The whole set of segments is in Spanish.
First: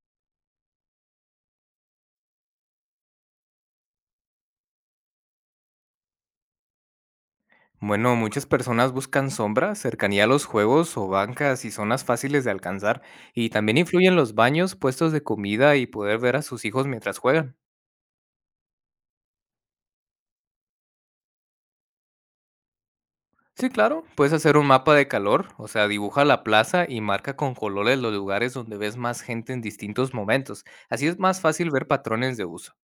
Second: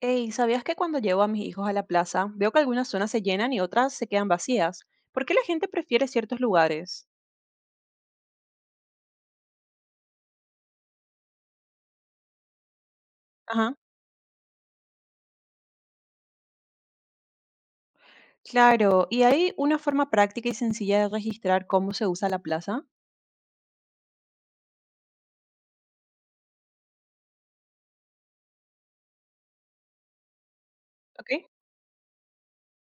Hey, ¿sabías que cuando llevo a mis hijos a la plaza, veo que algunas zonas se llenan y otras se quedan vacías? ¿Por qué la gente prefiere ciertos lugares? Bueno, muchas personas buscan sombras, cercanía a los juegos o bancas y zonas fáciles de alcanzar, y Ajá. también influyen los baños, puestos de comida y poder ver a sus hijos mientras juegan. Claro, y hay una forma práctica y sencilla de registrar cómo se usa la plaza. Sí, claro, puedes hacer un mapa de calor, o sea, dibuja la plaza y marca con colores los lugares donde ves más gente en distintos momentos. Así es más Ok. fácil ver patrones de uso.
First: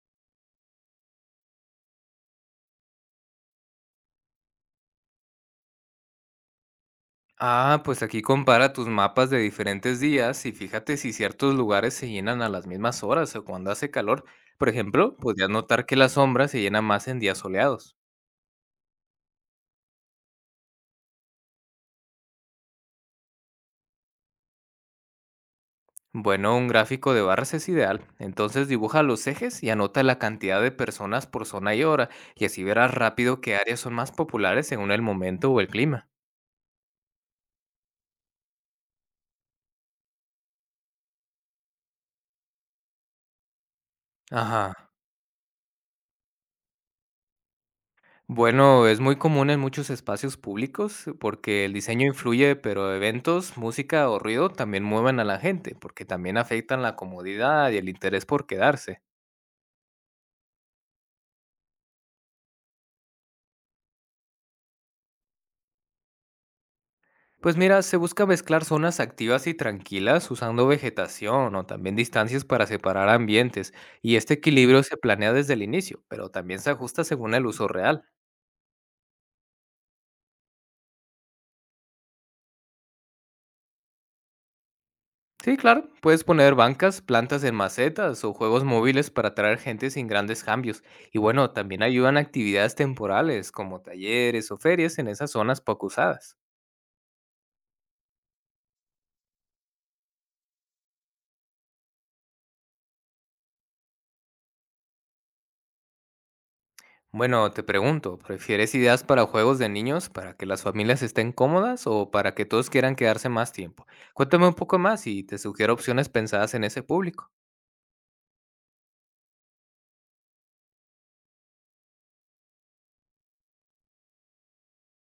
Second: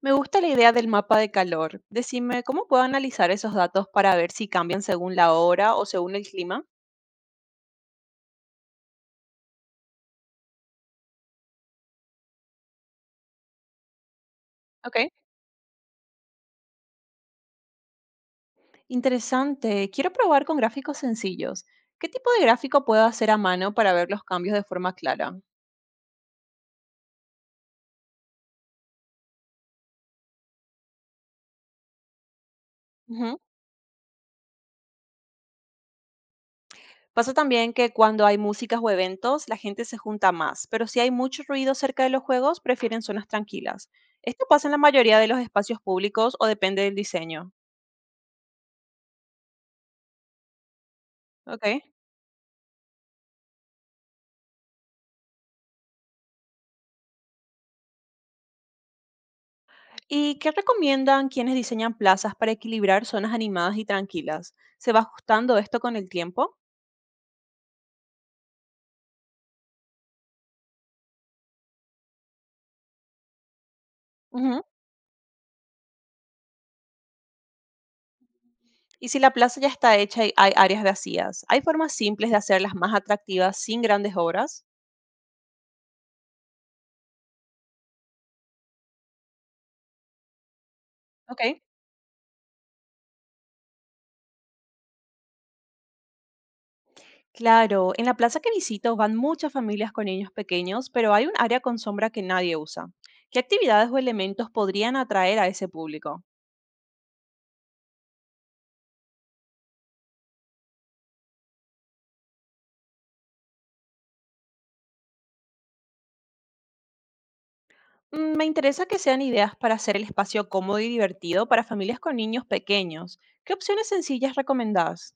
Me gusta la idea del mapa de calor. Decime, ¿cómo puedo analizar esos datos para ver si cambian según la hora o según el clima? Ah, pues aquí compara tus mapas de diferentes días y fíjate si ciertos lugares se llenan a las mismas horas o cuando hace calor. Por Ok. ejemplo, podrías notar que la sombra se llena más en días soleados. Interesante. Quiero probar con gráficos sencillos. ¿Qué tipo de gráfico puedo hacer a mano para ver los cambios de forma clara? Bueno, un gráfico de barras es ideal. Entonces dibuja los ejes y anota la cantidad de personas por zona y hora, y así verás Ujú. rápido qué áreas son más populares según el momento o el clima. Pasa también que cuando hay músicas o eventos, la gente se junta más, pero si hay mucho ruido cerca de los juegos, prefieren zonas tranquilas. Esto pasa Ajá. en la mayoría de los espacios públicos o depende del diseño. Bueno, es muy común en muchos espacios públicos porque Ok. el diseño influye, pero eventos, música o ruido también mueven a la gente, porque también afectan la comodidad y el interés por quedarse. ¿Y qué recomiendan quienes diseñan plazas para equilibrar zonas animadas y tranquilas? ¿Se va ajustando esto con el tiempo? Pues mira, se busca mezclar zonas activas y tranquilas usando vegetación o también distancias para separar ambientes, y este Ujú. equilibrio se planea desde el inicio, pero también se ajusta según el uso real. Y si la plaza ya está hecha y hay áreas vacías, ¿hay formas simples de hacerlas más atractivas sin grandes obras? Sí, claro. Puedes poner bancas, plantas en macetas o juegos móviles para atraer gente sin grandes cambios. Y bueno, Ok. también ayudan actividades temporales como talleres o ferias en esas zonas poco usadas. Claro, en la plaza que visito van muchas familias con niños pequeños, pero hay un área con sombra que nadie usa. ¿Qué actividades o elementos podrían atraer a ese público? Bueno, te pregunto, ¿prefieres ideas para juegos de niños para que las familias estén cómodas o para que todos quieran quedarse más tiempo? Cuéntame un poco más y te sugiero opciones pensadas en ese público. Me interesa que sean ideas para hacer el espacio cómodo y divertido para familias con niños pequeños. ¿Qué opciones sencillas recomendás?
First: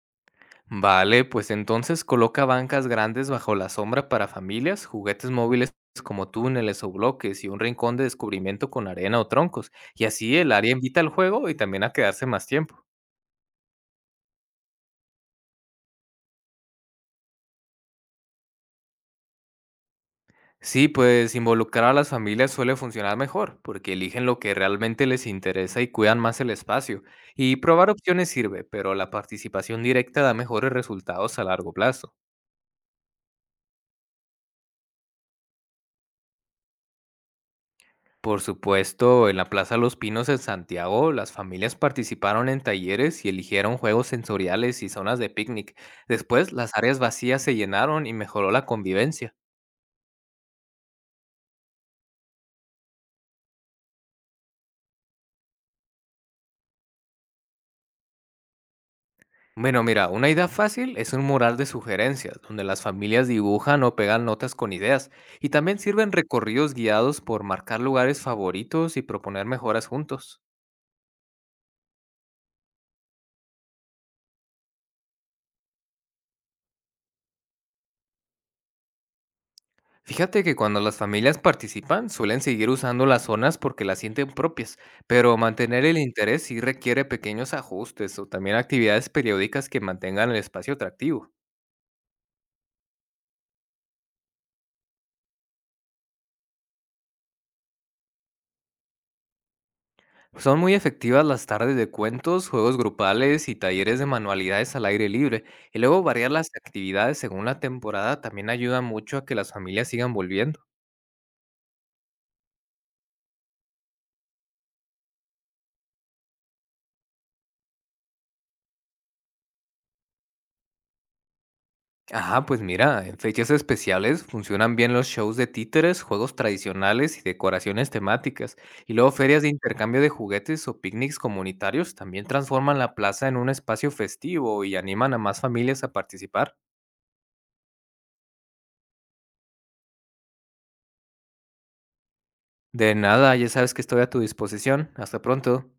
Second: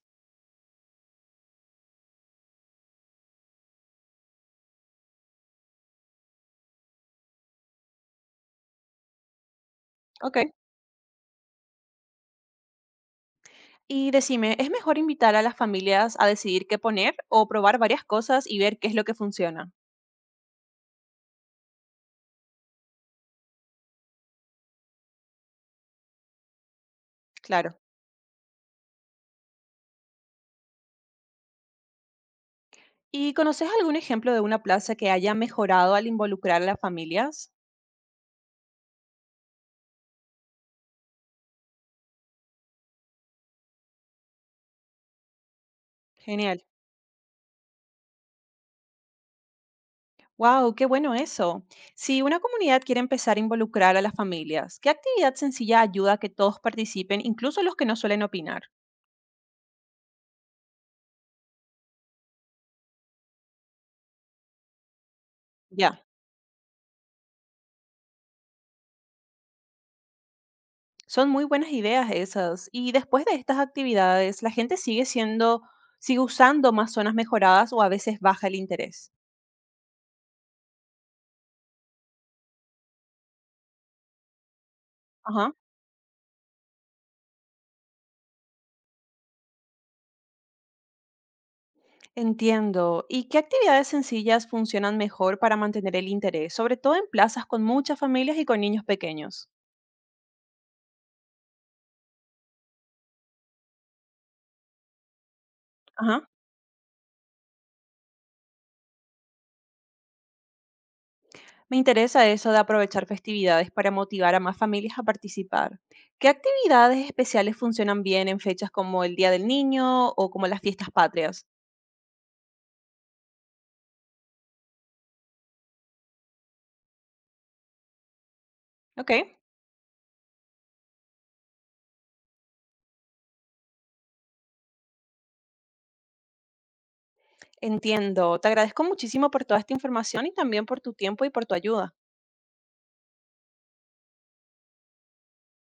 Vale, pues entonces coloca bancas grandes bajo la sombra para familias, juguetes móviles como túneles o bloques y un rincón de descubrimiento con arena o troncos. Y así Ok. el área invita al juego y también a quedarse más tiempo. Y decime, ¿es mejor invitar a las familias a decidir qué poner o probar varias cosas y ver qué es lo que funciona? Sí, pues involucrar a las familias suele funcionar mejor, porque eligen lo que realmente les interesa y cuidan más el espacio. Y Claro. probar opciones sirve, pero la participación directa da mejores resultados a largo plazo. ¿Y conoces algún ejemplo de una plaza que haya mejorado al involucrar a las familias? Por supuesto, en la Plaza Los Pinos en Santiago, las familias participaron en talleres y eligieron juegos sensoriales y zonas de picnic. Después, Genial. las áreas vacías se llenaron y mejoró la convivencia. Wow, qué bueno eso. Si una comunidad quiere empezar a involucrar a las familias, ¿qué actividad sencilla ayuda a que todos participen, incluso los que no suelen opinar? Bueno, mira, una idea fácil es un mural de sugerencias, donde las familias dibujan o pegan notas con ideas, y también Ya, sirven recorridos guiados por marcar lugares favoritos y proponer mejoras juntos. son muy buenas ideas esas. Y después de estas actividades, la gente sigue siendo, sigue usando más zonas mejoradas o a veces baja el interés. Fíjate que cuando las familias participan, suelen seguir usando las zonas porque las sienten propias, pero Ajá, mantener el interés sí requiere pequeños ajustes o también actividades periódicas que mantengan el espacio atractivo. entiendo. ¿Y qué actividades sencillas funcionan mejor para mantener el interés, sobre todo en plazas con muchas familias y con niños pequeños? Son muy efectivas las tardes de cuentos, juegos grupales y talleres de manualidades al aire libre, y luego Ajá. variar las actividades según la temporada también ayuda mucho a que las familias sigan volviendo. Me interesa eso de aprovechar festividades para motivar a más familias a participar. ¿Qué actividades especiales funcionan bien en fechas como el Día del Niño o como las fiestas patrias? Ajá, pues mira, en fechas especiales funcionan bien los shows de títeres, juegos tradicionales y decoraciones temáticas. Y Ok, luego ferias de intercambio de juguetes o picnics comunitarios también transforman la plaza en un espacio festivo y animan a más familias a participar. entiendo. Te agradezco muchísimo por toda esta información y también por tu tiempo y por tu ayuda. De nada, ya sabes que estoy a tu disposición. Hasta pronto.